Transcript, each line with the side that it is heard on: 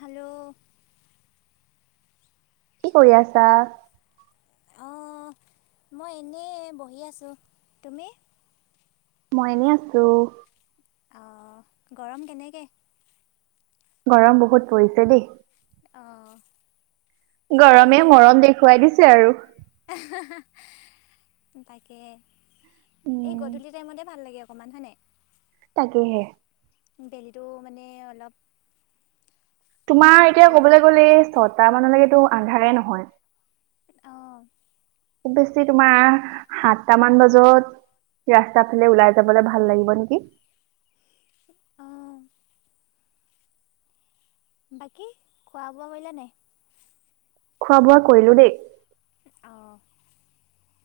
left: Hello
right: কি কৰি আছা?
left: অ', মই এনে বহি আছোঁ, তুমি?
right: মই এনে আছোঁ।
left: অ', গৰম কেনেকে?
right: গৰম বহুত পৰিছে দে।
left: অ',
right: গৰমে মৰম দেখুৱাই দিছে আৰু।
left: তাকে, এই
right: উম,
left: গধূলি টাইমতে ভাল লাগে অকণমান, হয়নে?
right: তাকেহে।
left: বেলিটো মানে অলপ
right: তোমাৰ এতিয়া
left: পাতল হয়
right: ক'বলে গ'লে ছটা মানলৈকেতো আন্ধাৰে নহয়।
left: অ',
right: খুব বেছি তোমাৰ, সাতটামান বাজত ৰাস্তাৰ ফালে ওলাই যাবলৈ, ভাল লাগিব নেকি?
left: অঁহ। বাকী, খোৱা-বোৱা কৰিলা নাই?
right: খোৱা-বোৱা কৰিলোঁ, দেই।
left: অঁ,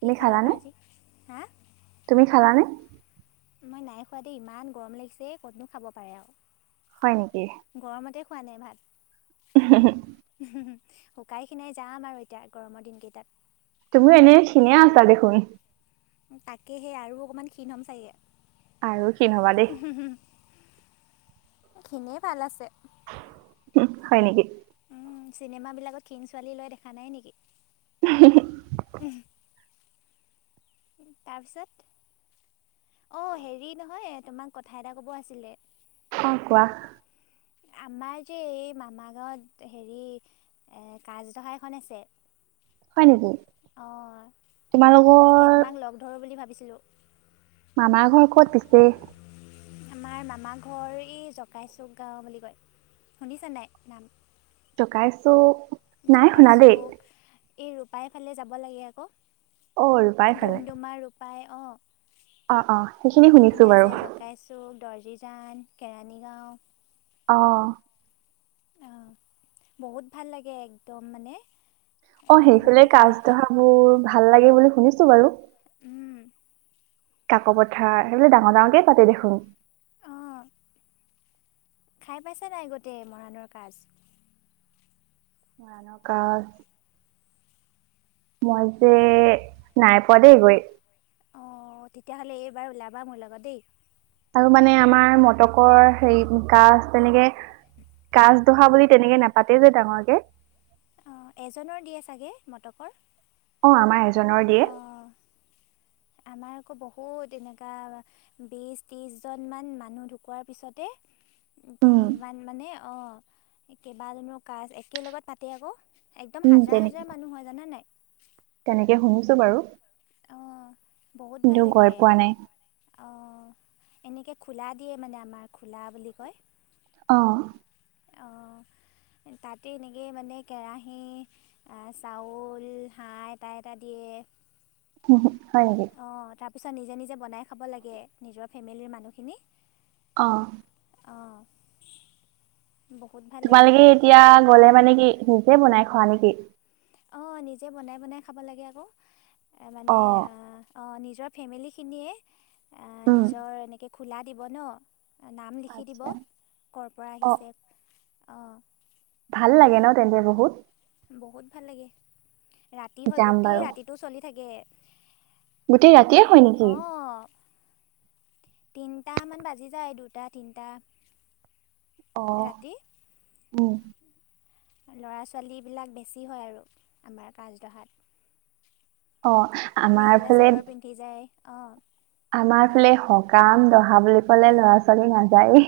left: কি খালা
right: খালানে?
left: ভাজি হা
right: তুমি খালানে?
left: মই নাই খোৱা, দেই। ইমান গৰম লাগিছে, ক'তনো খাব পাৰে, আৰু।
right: হয় নেকি?
left: গৰমতে খোৱা নাই ভাত হু হু শুকাই খিনাই যাম আৰু এতিয়া গৰমৰ দিন কেইটাত
right: তুমিও এনেই ক্ষীনেই আছা দেখোন
left: তাকে সে আৰু অকমান ক্ষীণ হ'ম চাগে
right: আৰু ক্ষীণ হবা দেই
left: ক্ষীনেই ভাল আছে
right: হয় নেকি
left: উম চিনেমাবিলাকত ক্ষীণ ছোৱালী লয় দেখা নাই নেকি
right: উহ্ম
left: তাৰপিছত অ হেৰি নহয় তোমাক কথা এটা কব আছিলে
right: অ কোৱা
left: আমাৰ যে এই মামা গাঁৱত হেৰি কাজ দহা এখন আছে
right: হয় নেকি
left: অ'
right: তোমালোকৰ
left: পছিলিলো [inaudible]
right: মামাৰ ঘৰ কত পিছে
left: আমাৰ মামা ঘৰ এই জকাইচুক গাঁও বুলি কয় শুনিছা নাই নাম
right: জকাইচক
left: জকাইচুক এই ৰূপাইফালে যাব লাগে আকৌ
right: অল ৰূপাইফালে
left: পাই অ
right: শুনিছো
left: সেইপিনে
right: বাৰু
left: আছে জকাইচুক দৰ্জীচুপা ভূটান কেৰাণীগাঁও।
right: অঁ।
left: অঁ, বহুত ভাল লাগে একদম মানে।
right: অঁ,
left: মানুহ
right: সেইফালে
left: বহুত হয়
right: কাজ ধহা বোৰ ভাল লাগে বুলি শুনিছো বাৰু!
left: উম।
right: কাক পথাৰ সেইবোৰ ডাঙৰ ডাঙৰকেই পাতে দেখোন
left: অঁ খাই পাইছে নাই গোটেই মৰাণৰ কাজ
right: মৰাণৰ কাজ মই যে নাই পোৱাদেই গৈ
left: অ তেতিয়াহ'লে এইবাৰ ওলাবা মোৰ লগত দেই
right: আৰু মানে আমাৰ মটকৰ হেৰি কাজ তেনেকে কাছ ধৰা বুলি তেনেকে নাপাতেই যে ডাঙৰকে
left: অ এজনৰ দিয়ে চাগে মটকৰ
right: অ আমাৰ এজনৰ দিয়ে
left: অঁ আমাৰ আকৌ বহুত এনেকুৱা বিছ ত্ৰিছজনমান মানুহ ঢুকোৱাৰ পিছতে
right: উম
left: সিমান মানে অ কেইবাজনো কাজ একেল লগত পাতে আকৌ একদম
right: উম
left: হাজাৰ
right: তেনে
left: হাজাৰ মানুহ হয় জানা নাই
right: তেনেকে শুনিছো বাৰু
left: অ বহুত
right: কিন্তু
left: ভাল
right: গৈ
left: লাগে
right: পোৱা নাই
left: অ এনেকে খোলা দিয়ে মানে আমাৰ খোলা বুলি কয়
right: আহ
left: তাতে এনেকেই মানে কেৰাহী চাউল হাঁহ এটা এটা দি
right: উ হয় নকে
left: ত পিছত নিজে নিজে বনাই খাব লাগে নিজৰ ফেমিলিৰ মানুহখিনি
right: অ
left: অ
right: তোমালোকে এতিয়া গলে মানে কি নিজে বনাই খোৱা নেকি
left: অ নিজে বনাই বনাই খাব লাগে আকৌ মানে
right: অ'।
left: অ নিজ নিজৰ ফেমিলিখিনিয়ে
right: উম,
left: নিজৰ এনেকে খোলা দিব ন নাম লিখি দিব
right: আচ্ছা
left: ক'ৰ পৰা
right: অ'
left: আহিছে অঁ
right: ভাল লাগে ন তেন্তে বহুত
left: বহুত ভাল লাগে ৰাতি হয়
right: যাম
left: গোটেই
right: বাৰু
left: ৰাতিটো চলি থাকে
right: গোটেই ৰাতিয়ে হয় নেকি
left: অঁ তিনিটামান বাজি যায় দুটা তিনিটা
right: অ
left: ৰাতি
right: উম
left: ল'ৰা ছোৱালীবিলাক বেছি হয় আৰু আমাৰ কাছডহাত
right: অ আমাৰ ফালে
left: চাদৰ পিন্ধি যায় অঁ
right: আমাৰ ফালে সকাম দহা বুলি কলে ল'ৰা ছোৱালী নাযায়েই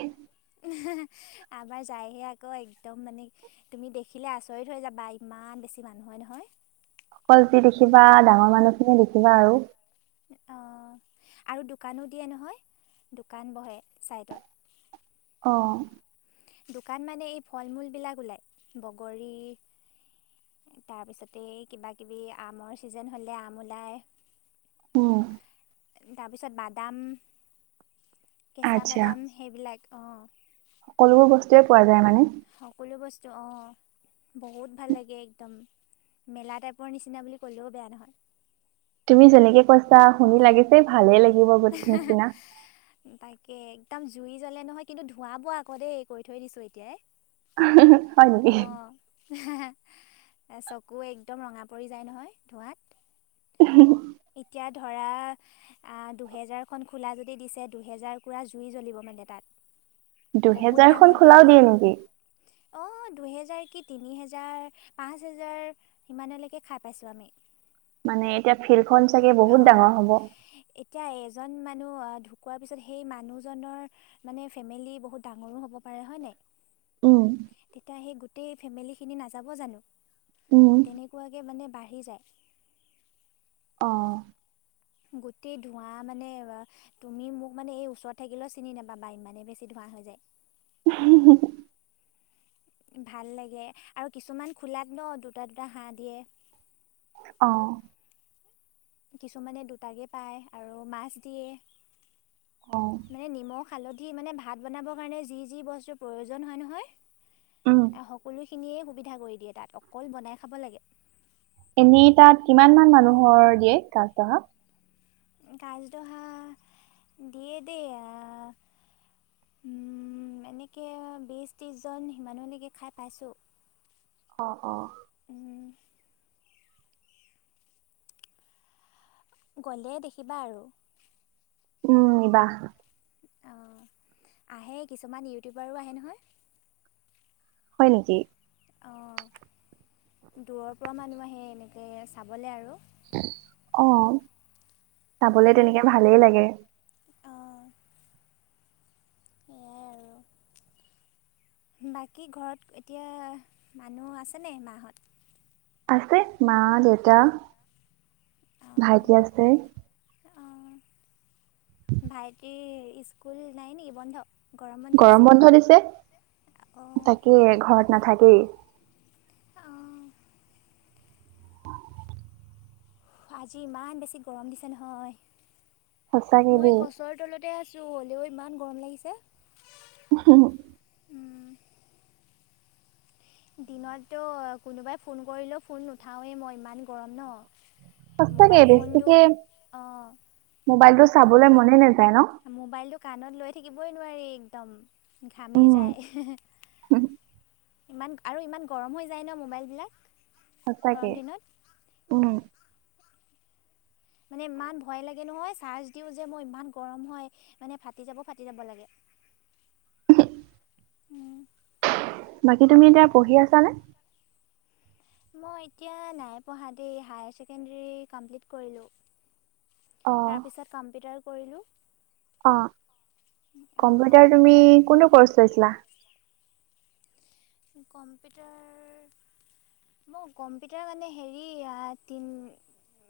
left: আমাৰ যায়হে আকৌ একদম মানে তুমি দেখিলে আচৰিত হৈ যাবা ই ইমান বেছি মানুহ হয় নহয়
right: অকল যি দেখিবা ডাঙৰ মানুহ খিনি দেখিবা আৰু
left: অঁ, আৰু দোকানো দিয়ে নহয়। দোকান বহে চাইডত।
right: অ'।
left: দোকান মানে এই ফল-মূলবিলাক ওলায়। বগৰী, তাৰপিছতে কিবা-কিবি আমৰ ছিজন হ'লে আম ওলায়।
right: উম।
left: তাৰপিছত বাদাম কেঁচা
right: আচ্ছা
left: বাদাম সেইবিলাক। অঁ,
right: সকলোবোৰ বস্তুয়ে পোৱা যা
left: সকলো বস্তু অ বহুত ভাল লাগে একদম মেলা টাইপৰ নিচিনা বুলি ক'লেও বেয়া নহয়
right: তুমি যেনেকে কৈছা শুনি লাগিছে ভালেই লাগিব গোট নিচিনা
left: তাকে একদম জুইৰি জ্বলে নহয় কিন্তু ধৱ বোৱা আকৌ দেই কৰি থৈ দিছো এতিয়াই
right: হয় ন
left: অঁ চকু একদম ৰঙা পৰি যায় নহয় ধোঁৱাত এতিাত ধৰা আ দি দুহেজাৰখন খোলা যদি দিছে দুহেজাৰকুৰা জুই জ্বলিব মানে তাত বহুত
right: দুহেজাৰখন
left: ডাঙৰকে
right: খোলাও
left: দিয়ে।
right: নেকি?
left: অ' দুহেজাৰ তিনি হেজাৰ, পাঁচ হেজাৰ সিমানলৈকে খাই পাইছোঁ আমি।
right: মানে এতিয়া ফিল্ডখন চাগে বহুত
left: অঁ
right: ডাঙৰ হ'ব।
left: এতিয়া এজন মানুহ ঢুকোৱাৰ পিছত সেই মানুহজনৰ মানে ফেমিলি বহুত ডাঙৰো হ'ব পা ৰে হয়নে?
right: উম,
left: তেতিয়া হেই গোটেই ফেমিলি খিনি নাযাব জানো।
right: উম।
left: তেনেকুৱাকে মানে বাঢ়ি যায়।
right: আহ।
left: গোটেই ধোঁৱা মানে তুমি মোক মানে এই ওচৰত থাকিলেও চিনি নেপাবা, ইমানে বেছি ধোঁৱা। আহো দে।
right: উমহু,
left: ভাল লাগে আৰু কিছুমান খোলাত ন দুটা-দুটা হাঁহ দিয়ে।
right: অ',
left: কিছুমানে দুটাকে পায় আৰু মাছ দিয়ে
right: অ',
left: মানে নিমখ। হালধি মানে ভাত বনাবৰ কাৰণে যি - যি বস্তুৰ প্ৰয়োজন হয়
right: উম,
left: নহয় সকলোখিনিয়ে সুবিধা কৰি দিয়ে তাত অকল বনাই খাব লাগে।
right: এনেই তাত কিমান মান মানুহৰ দিয়ে কাজডহা
left: কাজডহা দিয়েদিয়। এনেকে বিশ ত্ৰিশজন সিমানহলৈেকে খাই পাইছোঁ।
right: অ', অ ',
left: উম, গ'লে দেখিবা আৰু
right: উম, নিবা।
left: অ, আহে কিছুমান ইউটিউবাৰো আহে নহয়।
right: হয় নেকি?
left: অ', দূৰৰ পৰা মানুহ আহে এনেকে চাবলৈ আৰু।
right: অ, চাবলে
left: অঁ
right: তেনেকে ভালেই লাগে। [inaudible]
left: সেয়াই আৰু
right: [inaudible]
left: বাকী ঘৰত এতিয়া মানুহ আছেনে মাহত?
right: আছে মা, দেউতা,
left: অঁ
right: ভাইটি আছে।
left: অঁ ভাইটিৰ স্কুল নাই নেকি বন্ধ?
right: গৰম বন্ধ দিছে,
left: অঁ
right: তাকে ঘৰত নাথাকেই।
left: অঁ আজি ইমান বেছি গৰম দিছে নহয়।
right: সঁচাকে
left: মই
right: দেই।
left: গছৰ তলতে আছ ছো হ'লেও ইমান গৰম লাগিছে।
right: [unintelligible]
left: দিনতো কোনোবাই ফোন কৰিলেওঁ ফোন নুঠাওৱেই মই ইমান গৰম ন
right: সঁচাকে
left: মোবাইল ফোনটো
right: বেছিকে
left: অঁ
right: মোবাইলটো চাবলে মনে নাযায়। ন'?
left: মোবাইলটো কাণত লৈ থাকিবই নোৱাৰি একদম। ঘামি
right: উম
left: যায়। ইমান আৰু ইমান গৰম হৈ যায় ন' মোবাইল বিলাক।
right: সঁচাকে উম।
left: মানে ইমান ভয় লাগে নহয় চাৰ্জ দিওঁ যে মই, ইমান গৰম হয় মানে ফাটি যাব ফাটি যাব লাগে।
right: [inaudible]
left: উম,
right: বাকী তুমি এতিয়া পঢ়ি আছানে?
left: মই এতিয়া নাই পঢ়া দেই, হায়াৰ ছেকেণ্ডেৰী কমপ্লিট কৰিলোঁ।
right: অ',
left: তাৰপিছত কম্পিউটাৰো কৰিলোঁ।
right: অ
left: অঁ,
right: কম্পিউটাৰ তুমি
left: এতিয়া
right: কোনটো কৰ্চ লৈছিলা।
left: কম্পিউটাৰ মই কম্পিউটাৰ মানে হেৰি আ তিন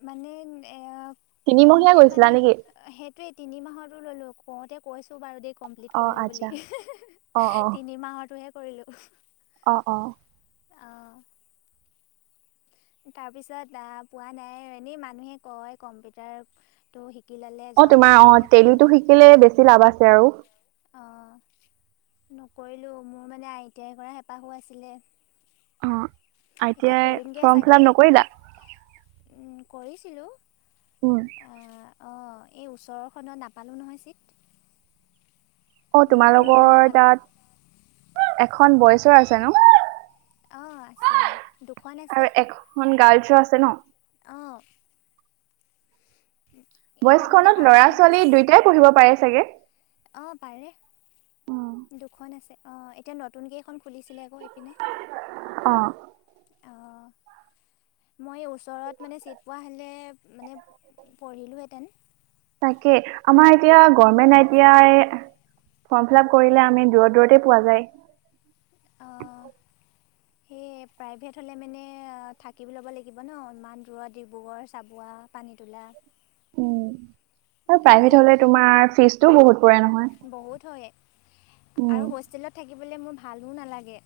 left: মানে এয়া
right: তিনিমহীয়া
left: কমপ্লিট
right: গৈছিলা
left: মানে
right: নেকি
left: সেইটোয়েই তিনি মাহৰতো ললোঁ কওঁতে কৈছো বাৰু দেই। কমপ্লিট
right: অ
left: কৰিলো বুলি,
right: আচ্ছা অ অ
left: তিনি মাহৰতোহে কৰিলোঁ।
right: অ', অ',
left: তাৰ পিছত আহ পোৱা নাই এনেই মানুহে কয় কম্পিউটাৰটো সিক
right: অ', তোমাৰ অ', তেলিটো শিকিলে বেছি লাভ আছে আৰু।
left: অঁ নকৰিলোঁ, মোৰ মানে আই টি আই কৰা হেঁপাহো আছিলে
right: অ', আই টি
left: এতিয়া
right: আই
left: কৰিমগৈ
right: ফৰ্ম
left: চাগে
right: ফিলআপ নকৰিলা?
left: কৰিছিলোঁ।
right: উম
left: অ', এই ওচৰৰখনত নাপালোঁ নহয় ছিট।
right: অ',
left: দূৰৰখনত
right: তোমালোকৰ
left: পালোঁ
right: তাত এখন বইচৰ আছে ন'?
left: অ', আছে দুখন আছে।
right: আৰু এখন গাৰ্লছৰ আছে ন'?
left: অ'।
right: বইচ
left: মানে
right: খনত
left: পাৰ্চেণ্টেজ
right: ল'ৰা-ছোৱালী দুয়টাই পঢ়িব পাৰে চাগে?
left: অঁ পাৰে অ', এতিয়া নতুন এখন খুলিছিলে আকৌ এইপিনে।
right: অ
left: অ' মইয়েই ওচৰত মানে চিট পোৱা হ'লে মানে পঢ়িলোহেঁতেন।
right: Government I T I form fill up কৰিলে আমি দূৰত দূৰতে পোৱা যায়। [inaudible]
left: অঁ সেই প্ৰাইভেট হ'লে মানে থাকি ল'ব লাগিব ন' ইমান দূৰত ডিব্ৰুগড়, চাবুৱা, পানীতোলা।
right: হয়,
left: আৰু
right: প্ৰাইভেট হ'লে তোমাৰ ফিজতটো বহুত। পৰে নহয়
left: বহুত হয়
right: উম,
left: আৰু হোষ্টেলত থাকিবলে মোৰ ভালো নালাগে।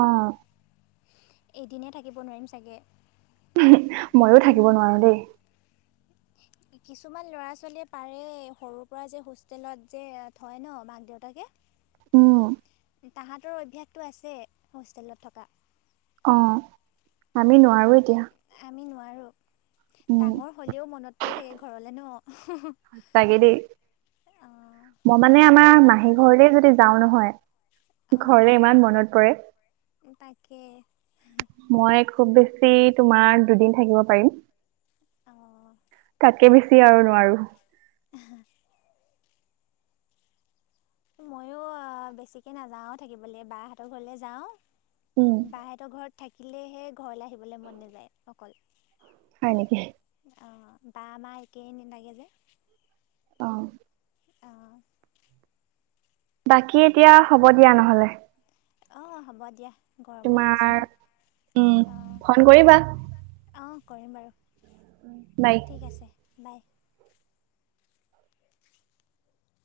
right: অ'।
left: এদিনেই থাকিব নোৱাৰিম চাগে।
right: ময়ো থাকিব নোৱাৰো দেই।
left: কিছুমান ল'ৰা ছোৱালীয়ে পাৰে সৰুৰ পৰা যে হোষ্টেলত যে থয় ন', মাক দেউতাকে।
right: উম।
left: তাহাঁতৰ অভ্যাসটো আছে হোষ্টেলত থকা।
right: অ', আমি নোৱাৰো এতিয়া।
left: আমি নোৱাৰো
right: উম,
left: ডাঙৰ হ'লেও মনত পৰি থাকে ঘৰলে ন'।
right: সচাঁকে দেই
left: অঁ
right: মই মানে আমাৰ মাহী ঘৰলে যদি যাওঁ নহয় ঘৰলে
left: অঁ
right: ইমান মনত পৰে,
left: তাকে
right: মই খুব বেছি তোমাৰ দুদিন থাকিব পাৰিম।
left: অঁ
right: তাতকে বেছি আৰু নোৱাৰো।
left: ময়ো বেছিকে নাযাওঁ থাকিবলৈ বাহঁতৰ ঘৰলে যাওঁ
right: উম,
left: বাহেতৰ ঘৰত থাকিলেহে ঘৰলে আহিব বলে মন নযায় অকল
right: হয় নেকি?
left: অ বা মা একেই নেলাগে যে
right: অহ
left: অঁ
right: বাকী এতিয়া হ'ব দিয়া নহলে
left: অ হ'ব দিয়া গৰমো লাগিছে ন
right: তোমাৰ উম ফোন কৰিবা
left: অ কৰিম বাৰু
right: বাই।
left: ঠিক আছে বাই